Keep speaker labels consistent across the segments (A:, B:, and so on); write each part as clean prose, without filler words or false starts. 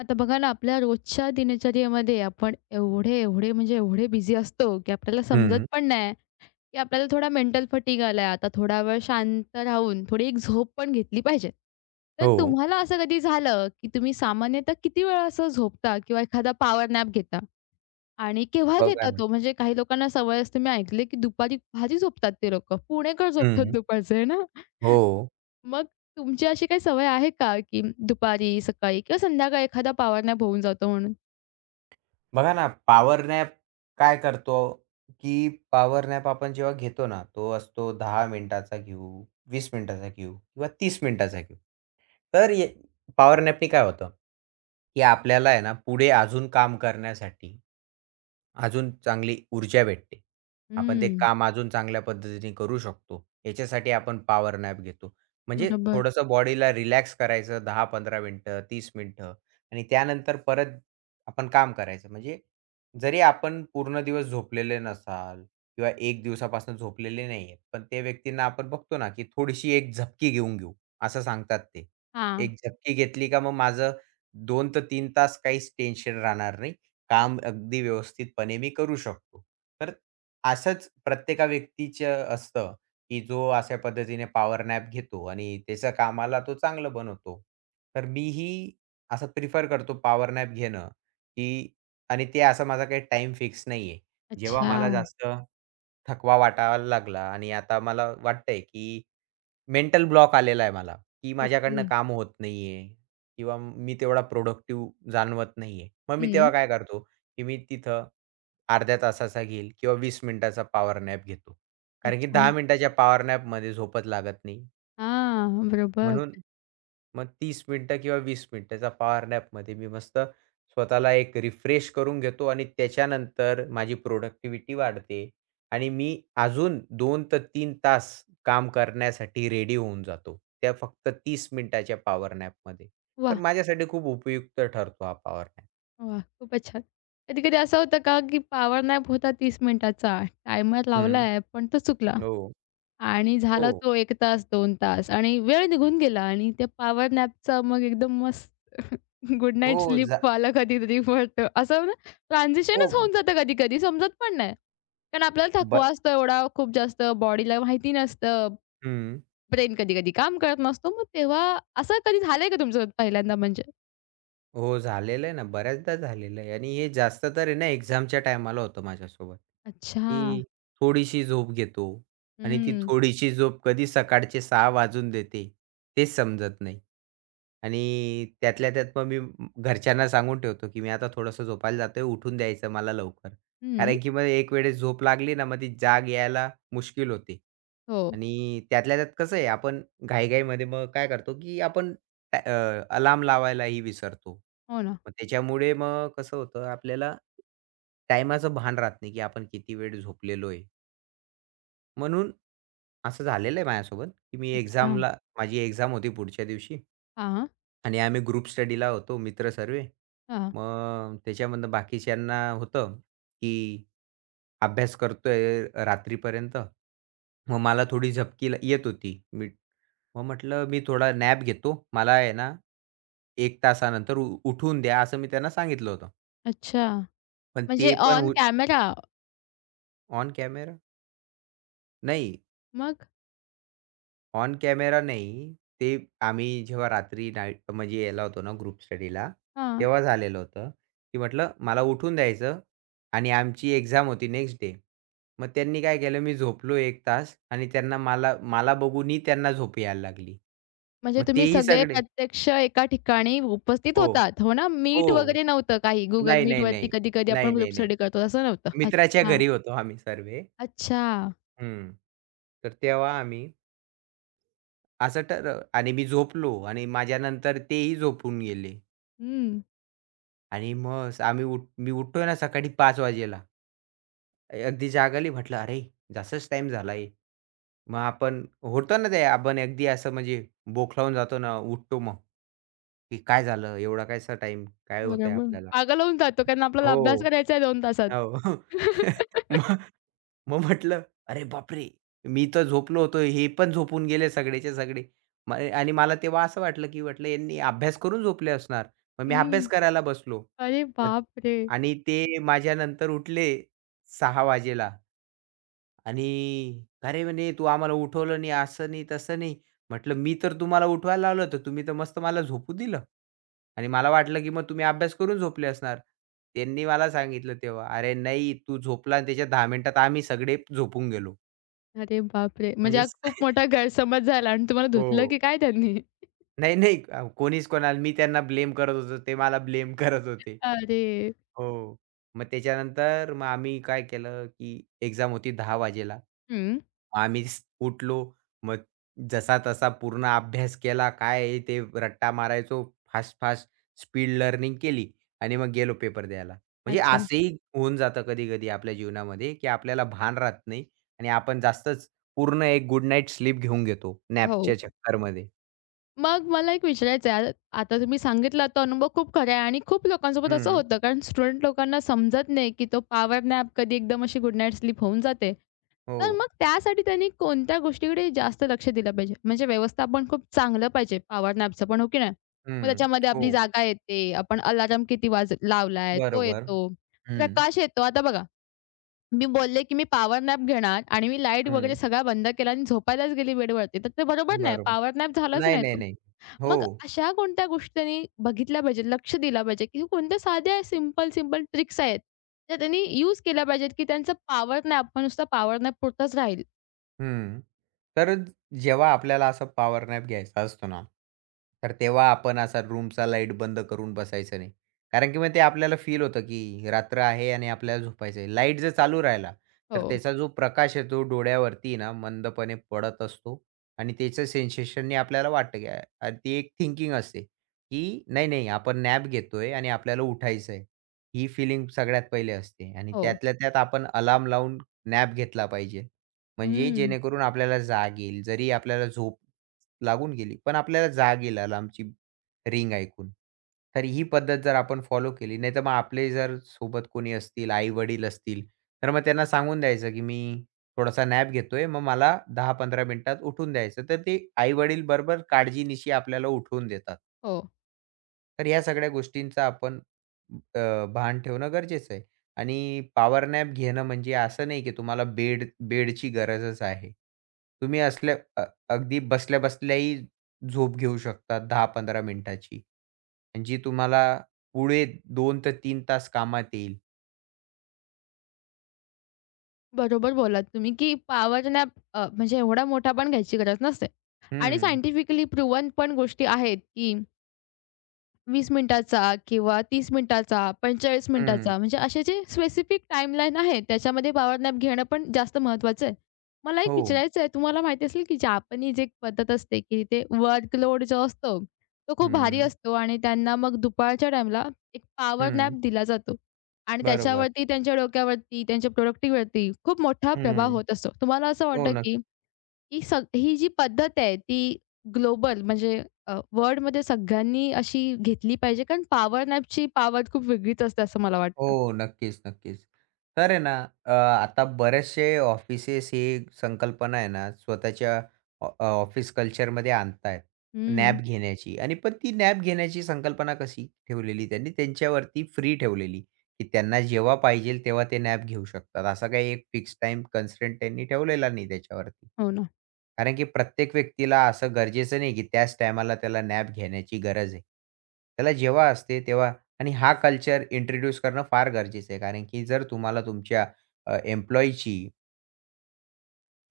A: आता बघा ना, आपल्या रोजच्या दिनचर्येमध्ये आपण एवढे, एवढे म्हणजे एवढे बिझी असतो, की आपल्याला समजत
B: हं.
A: पण नाही, की आपल्याला थोडा मेंटल फटीग आलाय. आता थोडा वेळ शांत राहून थोडी एक झोप पण घेतली पाहिजे. तर
B: हो.
A: तुम्हाला असं कधी झालं, की तुम्ही सामान्यतः किती वेळा असं झोपता किंवा एखादा पॉवर नॅप घेता आणि केव्हा
B: बघा
A: घेता
B: ना.
A: तो? म्हणजे काही लोकांना सवय असते, मी ऐकले, की दुपारी भारी झोपतात ते लोकं. पुणेकर झोपतात
B: हं.
A: दुपारचे, आहे ना?
B: हो.
A: मग तुमची अशी काही सवय आहे का, की दुपारी, सकाळी किंवा संध्याकाळी एखादा पॉवर नॅप होऊन जातो म्हणून?
B: बघा ना, पॉवर नॅप काय करतो, की पॉवर नॅप आपण जेव्हा घेतो ना, तो असतो 10 मिनिटाचा घेऊ, 20 मिनिटाचा घेऊ किंवा 30 मिनिटाचा घेऊ. तर पॉवर नॅपनी काय होतं, की आपल्याला आहे ना, पुढे अजून काम करण्यासाठी, अजून चांगली ऊर्जा भेटते. आपण ते
A: हं,
B: काम अजून चांगल्या पद्धतीने करू शकतो. याच्यासाठी आपण पॉवर नॅप घेतो. म्हणजे
A: बरोबर.
B: थोडंसं बॉडीला रिलॅक्स करायचं 10-15 मिनिटं, 30 मिनिटं आणि त्यानंतर परत आपण काम करायचं. म्हणजे जरी आपण पूर्ण दिवस झोपलेले नसाल किंवा 1 दिवसापासून झोपलेले नाहीये, पण त्या व्यक्तींना आपण बघतो ना, की थोडीशी एक झपकी घेऊन घेऊ, असं सांगतात ते.
A: हां.
B: एक झपकी घेतली का मग माझं 2 ते 3 तास काहीच टेन्शन राहणार नाही. काम अगदी व्यवस्थितपणे मी करू शकतो. तर असंच प्रत्येका व्यक्तीचं असतं, की जो अशा पद्धतीने पॉवर नॅप घेतो आणि त्याच्या कामाला तो चांगलं बनवतो. तर मीही असं प्रिफर करतो पॉवर नॅप घेणं. की आणि ते असा माझा काही टाईम फिक्स नाहीये. जेव्हा
A: अच्छा.
B: मला जास्त थकवा वाटायला लागला आणि आता मला वाटतंय की मेंटल ब्लॉक आलेला आहे मला, की माझ्याकडनं
A: ओके.
B: काम होत नाहीये किंवा मी तेवढा प्रोडक्टिव्ह जाणवत नाहीये. मग मी तेव्हा
A: हं.
B: काय करतो, की मी तिथं अर्ध्या तासाचा घेईल किंवा 20 मिनिटाचा पॉवर नॅप घेतो. कारण की
A: अच्छा.
B: 10 मिनिटाच्या पॉवर नॅपमध्ये झोपच लागत नाही.
A: हां, बरोबर.
B: म्हणून मग 30 मिनिटं किंवा 20 मिनिटाच्या पॉवर नॅपमध्ये मी मस्त स्वतःला एक रिफ्रेश करून घेतो आणि त्याच्यानंतर माझी प्रोडक्टिव्हिटी वाढते आणि मी अजून 2 ते 3 तास काम करण्यासाठी रेडी होऊन जातो. त्या फक्त 30 मिनिटाच्या पॉवर नॅपमध्ये. तर
A: वा,
B: माझ्यासाठी खूप उपयुक्त ठरतो हा पॉवर नॅप.
A: वा, खूपच छान. कधी-कधी असं होतं का, की पॉवर नॅप होता 30 मिनिटाचा, टायमर
B: हं.
A: लावलाय, पण तो चुकला
B: हो,
A: आणि
B: हो.
A: झाला तो 1 तास, 2 तास आणि वेळ निघून गेला आणि त्या पॉवर नॅपचा मग एकदम गुड
B: हो,
A: नाईट
B: जा
A: स्लीपवाला कधी-कधी पडतं. असं ना ट्रान्झिशनच
B: हो,
A: होऊन जातं कधी-कधी समजत पण नाही. कारण आपल्याला थकवा
B: ब
A: असतो एवढा खूप जास्त, बॉडीला माहिती नसतं,
B: हं.
A: ब्रेन कधी-कधी काम करत नसतो. मग तेव्हा असं कधी झालंय का तुमचं पहिल्यांदा म्हणजे?
B: हो, झालेलं आहे ना, बऱ्याचदा झालेलं आहे आणि हे जास्त तर आहे ना एक्झामच्या टायमाला होतं माझ्यासोबत,
A: अच्छा.
B: की थोडीशी झोप घेतो आणि ती
A: हं.
B: थोडीशी झोप कधी सकाळचे 6 वाजून देते, तेच समजत नाही. आणि त्यातल्या त्यात मग मी घरच्यांना सांगून ठेवतो, की मी आता थोडंसं झोपायला जातोय, उठून द्यायचं मला लवकर.
A: हं.
B: कारण की मग एक वेळेस झोप लागली ना, मग ती जाग यायला मुश्किल होते.
A: हो.
B: आणि त्यातल्या त्यात कसं आहे, आपण घाई मग काय करतो, की आपण अ, अलार्म लावायलाही विसरतो.
A: हो ना.
B: मग त्याच्यामुळे मग कसं होतं आपल्याला टाईमाचं भान राहत नाही, की आपण किती वेळ झोपलेलोय. म्हणून असं झालेलं आहे माझ्यासोबत, की मी
A: अच्छा.
B: एक्झामला माझी एक्झाम होती पुढच्या दिवशी.
A: हां,
B: आणि आम्ही ग्रुप स्टडीला होतो मित्र सर्व.
A: हां.
B: मग त्याच्यामधनं बाकीच्यांना होतं, की अभ्यास करतोय रात्रीपर्यंत. मग मला थोडी झपकी येत होती. मी मग म्हटलं, "मी थोडा नॅप घेतो. मला आहे ना, 1 तासानंतर उठवून द्या." असं मी त्यांना सांगितलं होतं.
A: अच्छा.
B: पण
A: म्हणजे
B: ते पण
A: ऑन
B: हो
A: कॅमेरा.
B: On camera? नाही.
A: मग?
B: ऑन कॅमेरा नाही. ते आम्ही जेव्हा रात्री नाईट म्हणजे याला होतो ना ग्रुप स्टडीला,
A: हां.
B: तेव्हा झालेलं होतं, की म्हटलं मला उठून द्यायचं आणि आमची एक्झाम होती नेक्स्ट डे. मग त्यांनी काय केलं मी झोपलो 1 तास आणि त्यांना मला मला बघूनही त्यांना झोप यायला लागली.
A: म्हणजे
B: मग
A: तुम्ही
B: तेही
A: सगळे
B: सगळे
A: प्रत्यक्ष एका ठिकाणी उपस्थित
B: हो,
A: होतात, हो ना? मीट
B: हो.
A: वगैरे नव्हतं काही. Google
B: नाही, नाही,
A: Meetवरती
B: नाही.
A: कधी-कधी
B: नाही,
A: आपण
B: नाही,
A: ग्रुप
B: नाही.
A: स्टडी करतो तसं नव्हतं.
B: मित्राच्या
A: अच्छा,
B: घरी होतो आम्ही सर्व
A: अच्छा.
B: हं. तर तेव्हा आम्ही असं ठरव आणि मी झोपलो आणि माझ्यानंतर तेही झोपून गेले.
A: हं,
B: आणि मग आम्ही उठ मी उठतोय ना सकाळी 5:00 वाजेला. अगदी जाग आली म्हटलं, "अरे, जास्तच टाईम झाला आहे." मग आपण होतं ना ते आपण अगदी असं म्हणजे बोखलावून जातो ना, उठतो मग, की काय झालं? एवढा कायसा टाईम? काय होतंय
A: बरोबर.
B: आपल्याला?
A: पागल होऊन जातो कारण आपल्याला अभ्यास
B: हो,
A: करायचा आहे 2 तासात.
B: हो. मग मग म्हटलं, "अरे बापरे! मी तर झोपलो होतो, हे पण झोपून गेले सगळेच्या सगळे." आणि मला तेव्हा असं वाटलं, की म्हटलं यांनी अभ्यास करून झोपले असणार. मग मी
A: हं.
B: अभ्यास करायला बसलो.
A: अरे
B: मग
A: बापरे!
B: आणि ते माझ्यानंतर उठले 6:00 वाजेला आणि "अरे!" म्हणे, "तू आम्हाला उठवलं नाही, असं नाही, तसं नाही." म्हटलं, "मी तर तुम्हाला उठवायला लावलं होतं. तुम्ही तर मस्त मला झोपू दिलं आणि मला वाटलं, की मग तुम्ही अभ्यास करून झोपले असणार." त्यांनी मला सांगितलं तेव्हा, "अरे नाही, तू झोपला आणि त्याच्या 10 मिनिटात आम्ही सगळे झोपून गेलो."
A: अरे बापरे! म्हणजे
B: म्हणजे
A: हा खूप मोठा गैरसमज झाला आणि तुम्हाला
B: हो.
A: धुतलं की काय त्यांनी?
B: नाही, नाही. कोणीच कोणाला मी त्यांना ब्लेम करत होतो. ते मला ब्लेम करत होते.
A: अरे!
B: हो. मग त्याच्यानंतर मग आम्ही काय केलं, की एक्झाम होती 10 वाजेला. मग
A: हं.
B: आम्ही उठलो. मग जसा-तसा पूर्ण अभ्यास केला. काय आहे ते रट्टा मारायचो. फास्ट-फास्ट स्पीड लर्निंग केली आणि मग गेलो पेपर द्यायला. म्हणजे
A: अच्छा.
B: असंही होऊन जातं कधी-कधी आपल्या जीवनामध्ये, की आपल्याला भान राहत नाही आणि आपण जास्तच पूर्ण एक गुड नाईट स्लीप घेऊन घेतो
A: हो.
B: नॅपच्या चक्करमध्ये.
A: मग मला एक विचारायचं आहे, आता तुम्ही सांगितला तो अनुभव खूप खरा आहे आणि खूप लोकांसोबत असं
B: हं.
A: होतं, कारण स्टुडंट लोकांना समजत नाही, की तो पॉवर नॅप कधी एकदम अशी गुड नाईट स्लीप होऊन जाते.
B: हो.
A: तर मग त्यासाठी त्यांनी कोणत्या गोष्टीकडे जास्त लक्ष दिलं पाहिजे? म्हणजे व्यवस्थापन खूप चांगलं पाहिजे पॉवर नॅपचं पण, हो की नाही? मग
B: हं.
A: त्याच्यामध्ये आपली
B: हो.
A: जागा येते, आपण अलार्म किती लावलाय, तो
B: बरोबर.
A: येतो,
B: हं.
A: प्रकाश येतो. आता बघा, मी बोलले, की मी पॉवर नॅप घेणार आणि मी लाईट वगैरे
B: हं.
A: सगळा बंद केला आणि झोपायलाच गेली बेडवरती, तर ते बरोबर नाही.
B: बरोबर.
A: पॉवर नॅप झालाच
B: नाही,
A: नाही.
B: नाही, नाही. हो.
A: मग अशा कोणत्या गोष्टींनी बघितल्या पाहिजेत, लक्ष दिला पाहिजे, की कोणत्या साध्या सिंपल, सिंपल ट्रिक्स आहेत, त्या त्यांनी यूज केल्या पाहिजेत, की त्यांचा पॉवर नॅप आपण नुसता पॉवर नॅप पुरताच राहील.
B: हं. तर जेव्हा आपल्याला असा पॉवर नॅप घ्यायचा असतो ना, तर तेव्हा आपण असा रूमचा लाईट बंद करून बसायचं नाही. कारण की मग ते आपल्याला फील होतं, की रात्र आहे आणि आपल्याला झोपायचं आहे. लाईट जर चालू राहिला, तर
A: हो.
B: त्याचा जो प्रकाश आहे तो डोळ्यावरती ना मंदपणे पडत असतो आणि त्याचं सेन्सेशननी आपल्याला वाटतं, की अ, अ, ती एक थिंकिंग असते, की नाही, नाही आपण नॅप घेतोय आणि आपल्याला उठायचं आहे. ही फीलिंग सगळ्यात पहिले असते आणि
A: हो.
B: त्यातल्या त्यात आपण अलार्म लावून नॅप घेतला पाहिजे. म्हणजे
A: हं.
B: जेणेकरून आपल्याला जाग येईल. जरी आपल्याला झोप लागून गेली, पण आपल्याला जाग येईल अलार्मची रिंग ऐकून. तर ही पद्धत जर आपण फॉलो केली, नाहीतर मग आपले जर सोबत कोणी असतील, आई-वडील असतील, तर मग त्यांना सांगून द्यायचं, की मी थोडासा नॅप घेतोय, मग मला 10-15 मिनिटात उठून द्यायचं. तर ते आई-वडील बरोबर काळजीनिशी आपल्याला उठवून देतात.
A: हो.
B: तर या सगळ्या गोष्टींचा आपण भान ठेवणं गरजेचं आहे आणि पॉवर नॅप घेणं म्हणजे असं नाही की तुम्हाला बेड बेडची गरजच आहे. तुम्ही असल्या अगदी बसल्या-बसल्याही झोप घेऊ शकता 10-15 मिनिटाची. आणि जी तुम्हाला पुढे 2 ते 3 तास कामात येईल.
A: बरोबर बोललात तुम्ही, की पॉवर नॅप, म्हणजे एवढा मोठा पण घ्यायची गरज नसते आणि
B: हं,
A: सायंटिफिकली प्रूव्हन पण गोष्टी आहेत, की 20 मिनिटाचा किंवा 30 मिनिटाचा, 45
B: हं.
A: मिनिटाचा, म्हणजे असे जे स्पेसिफिक टाईमलाईन आहे त्याच्यामध्ये पॉवर नॅप घेणं पण जास्त महत्त्वाचं आहे. मला एक
B: हो.
A: विचारायचं आहे, तुम्हाला माहिती असेल की जापानीज एक पद्धत असते की ते वर्कलोड जो असतो, तो खूप भारी
B: हं,
A: असतो आणि त्यांना मग दुपारच्या टाईमला एक पॉवर नॅप
B: हं.
A: दिला जातो आणि
B: बरोबर.
A: त्याच्यावरती त्यांच्या डोक्यावरती, त्यांच्या प्रोडक्टिव्हिटीवरती खूप मोठा प्रभाव
B: हं.
A: होत असतो. तुम्हाला असं
B: हो,
A: वाटतं की ही जी पद्धत आहे ती ग्लोबल, म्हणजे वर्ल्डमध्ये सगळ्यांनी अशी घेतली पाहिजे, कारण पॉवर नॅपची पॉवर खूप वेगळीच असते असं मला वाटतं.
B: हो. नक्कीच, नक्कीच. तर आहे ना आता बरेचसे ऑफिसेस ही संकल्पना आहे ना स्वतःच्या ऑफिस कल्चरमध्ये आणतायत
A: हं.
B: नॅप घेण्याची आणि पण ती नॅप घेण्याची संकल्पना कशी ठेवलेली त्यांनी त्यांच्यावरती फ्री ठेवलेली, की त्यांना जेव्हा पाहिजेल तेव्हा ते नॅप घेऊ शकतात. असा काही एक फिक्स टाईम कन्स्ट्रेंट त्यांनी ठेवलेला नाही त्याच्यावरती.
A: हो ना.
B: कारण की प्रत्येक व्यक्तीला असं गरजेचं नाही, की त्याच टायमाला त्याला नॅप घेण्याची गरज आहे. त्याला जेव्हा असते तेव्हा आणि हा कल्चर इंट्रोड्यूस करणं फार गरजेचं आहे. कारण की जर तुम्हाला तुमच्या एम्प्लॉयीची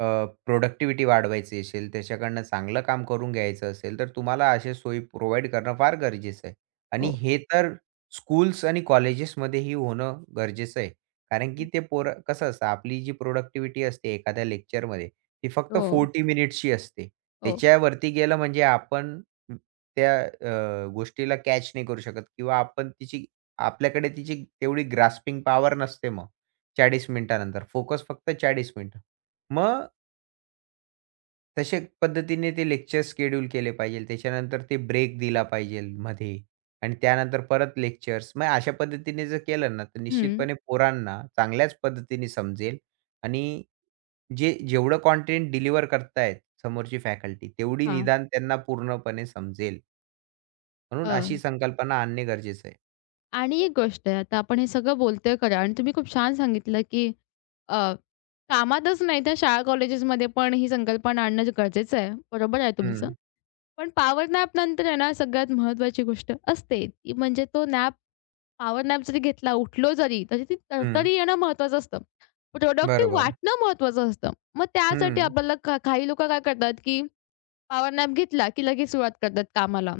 B: अ, प्रोडक्टिव्हिटी वाढवायची असेल, त्याच्याकडनं चांगलं काम करून घ्यायचं असेल, तर तुम्हाला अशा सोयी प्रोव्हाईड करणं फार गरजेचं आहे. आणि
A: हो.
B: हे तर स्कूल्स आणि कॉलेजेसमध्येही होणं गरजेचं आहे. कारण की ते पोरं कसं असतं, आपली जी प्रोडक्टिव्हिटी असते एखाद्या लेक्चरमध्ये, ती फक्त
A: हो,
B: 40 मिनिट्सची असते.
A: हो.
B: त्याच्यावरती गेलं म्हणजे आपण त्या गोष्टीला कॅच नाही करू शकत किंवा आपण तिची आपल्याकडे तिची तेवढी ग्रास्पिंग पॉवर नसते मग 40 मिनिटानंतर. फोकस फक्त 40 मिनिटं. मग तशा पद्धतीने ते लेक्चर शेड्यूल केले पाहिजे. त्याच्यानंतर ते ब्रेक दिला पाहिजे मध्ये आणि त्यानंतर परत लेक्चर्स. मग अशा पद्धतीने जर केलं ना, तर
A: हं.
B: निश्चितपणे पोरांना चांगल्याच पद्धतीने समजेल आणि जे जेवढं कंटेंट डिलिव्हर करतायत समोरची फॅकल्टी, तेवढी
A: हां.
B: निदान त्यांना पूर्णपणे समजेल. म्हणून
A: अ,
B: अशी संकल्पना आणणे गरजेचं आहे.
A: आणि एक गोष्ट आहे, आता आपण हे सगळं बोलतोय खरं आणि तुम्ही खूप छान सांगितलं, की अ, कामातच नाही तर शाळा कॉलेजेसमध्ये पण ही संकल्पना आणणं गरजेचं आहे. बरोबर आहे तुमचं.
B: हं,
A: पण पॉवर नॅप नंतर आहे ना सगळ्यात महत्त्वाची गोष्ट असते ती म्हणजे तो नॅप. पॉवर नॅप जरी घेतला, उठलो जरी, तरी ती
B: हं.
A: तरतरी येणं महत्त्वाचं असतं. प्रॉडक्टिव्ह
B: बरोबर.
A: वाटणं महत्त्वाचं असतं. मग त्यासाठी
B: हं.
A: आपल्याला का काही लोकं काय करतात, की पॉवर नॅप घेतला, की लगेच सुरुवात करतात कामाला.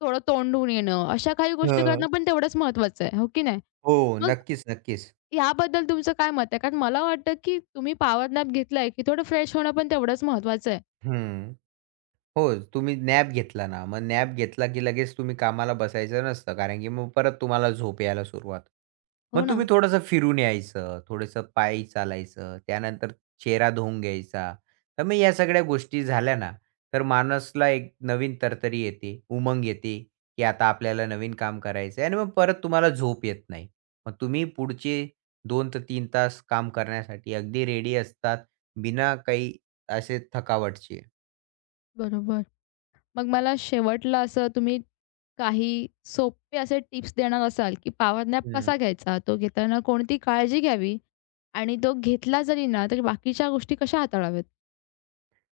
A: थोडं तोंड धुवून येणं, अशा काही गोष्टी
B: हं.
A: करणं पण तेवढंच महत्त्वाचं आहे, हो की नाही?
B: हो.
A: मग
B: नक्कीच, नक्कीच.
A: याबद्दल तुमचं काय मत आहे? कारण मला वाटतं, की तुम्ही पॉवर नॅप घेतलाय, की थोडं फ्रेश होणं पण तेवढंच महत्त्वाचं आहे.
B: हं. हो, तुम्ही नॅप घेतला ना, मग नॅप घेतला की लगेच तुम्ही कामाला बसायचं नसतं, कारण की मग परत तुम्हाला झोप यायला सुरुवात.
A: हो
B: मग
A: ना.
B: तुम्ही थोडंसं फिरून यायचं, थोडंसं पायी चालायचं, त्यानंतर चेहरा धुवून घ्यायचा. तर मग या सगळ्या गोष्टी झाल्या ना, तर माणसाला एक नवीन तरतरी येते, उमंग येते, की आता आपल्याला नवीन काम करायचं आहे आणि मग परत तुम्हाला झोप येत नाही. मग तुम्ही पुढचे 2 ते 3 तास काम करण्यासाठी अगदी रेडी असतात, बिना काही असे थकावटचे.
A: बरोबर. मग मला शेवटला असं तुम्ही काही सोपे असे टिप्स देणार असाल, की पॉवर नॅप कसा घ्यायचा? तो घेताना कोणती काळजी घ्यावी? आणि तो घेतला जरी ना, तरी बाकीच्या गोष्टी कशा हाताळाव्यात?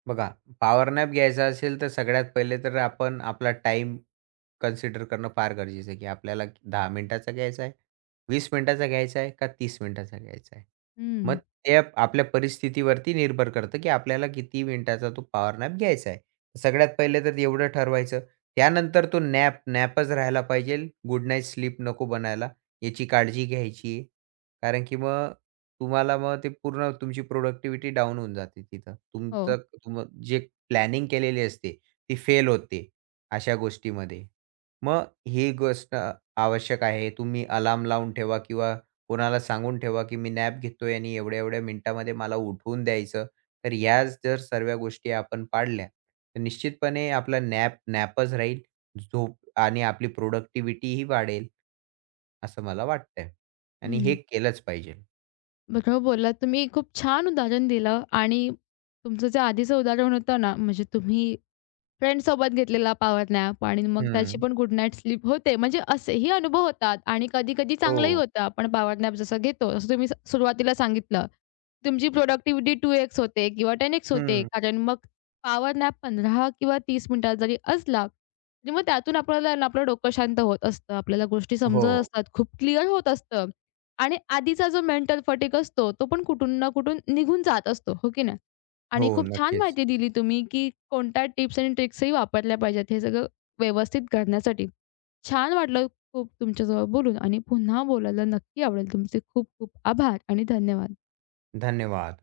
B: बघा, पॉवर नॅप घ्यायचा असेल, तर सगळ्यात पहिले तर आपण आपला टाइम कन्सिडर करणं फार गरजेचं आहे, की आपल्याला 10 मिनिटाचा घ्यायचा आहे, 20 मिनिटाचा घ्यायचा आहे का 30 मिनिटाचा घ्यायचा आहे. मग
A: हं.
B: ते आपल्या परिस्थितीवरती निर्भर करतं, की आपल्याला किती मिनिटाचा तो पॉवर नॅप घ्यायचा आहे. सगळ्यात पहिले तर एवढं ठरवायचं. त्यानंतर तो नॅप नॅपच राहायला पाहिजे. गुड नाईट स्लीप नको बनायला. याची काळजी घ्यायची आहे. कारण की मग तुम्हाला मग ते पूर्ण तुमची प्रोडक्टिव्हिटी डाउन होऊन जाते तिथं.
A: हो.
B: तुमचं तुम जे प्लॅनिंग केलेली असते ती फेल होते अशा गोष्टीमध्ये. मग ही गोष्ट आवश्यक आहे. तुम्ही अलार्म लावून ठेवा किंवा कोणाला सांगून ठेवा, की मी नॅप घेतोय आणि एवढ्या-एवढ्या मिनिटामध्ये मला उठवून द्यायचं. तर ह्या जर सर्व गोष्टी आपण पाळल्या, तर निश्चितपणे आपला नॅप नॅपच राहील. झोप आणि आपली प्रोडक्टिव्हिटी ही वाढेल, असं मला वाटतंय. आणि हे
A: हं.
B: केलंच पाहिजे.
A: बरोबर बोललात तुम्ही. खूप छान उदाहरण दिलं आणि तुमचं जे आधीचं उदाहरण होतं ना, म्हणजे तुम्ही फ्रेंड्ससोबत घेतलेला पॉवर नॅप आणि मग त्याची
B: हं.
A: पण गुड नाईट स्लीप होते. म्हणजे असेही अनुभव होतात आणि कधी-कधी चांगलंही
B: हो.
A: होतं. आपण पॉवर नॅप जसं घेतो, जसं तुम्ही सुरुवातीला सांगितलं. तुमची प्रोडक्टिव्हिटी 2x होते किंवा 10x होते.
B: हं.
A: कारण मग पॉवर नॅप 15 किंवा 30 मिनिटात जरी असला, तरी मग त्यातून आपल्याला ना आपलं डोकं शांत होत असतं. आपल्याला गोष्टी
B: हो.
A: समजत असतात, खूप क्लिअर होत असतं आणि आधीचा जो मेंटल फटीग असतो, तो पण कुठून ना कुठून निघून जात असतो. हो की नाही?
B: हो.
A: आणि खूप छान
B: नक्कीच.
A: माहिती दिली तुम्ही, की कोणत्या टिप्स आणि ट्रिक्सही वापरल्या पाहिजेत हे सगळं व्यवस्थित करण्यासाठी. छान वाटलं खूप तुमच्यासोबत बोलून आणि पुन्हा बोलायला नक्की आवडेल. तुमचे खूप खूप आभार आणि धन्यवाद.
B: धन्यवाद.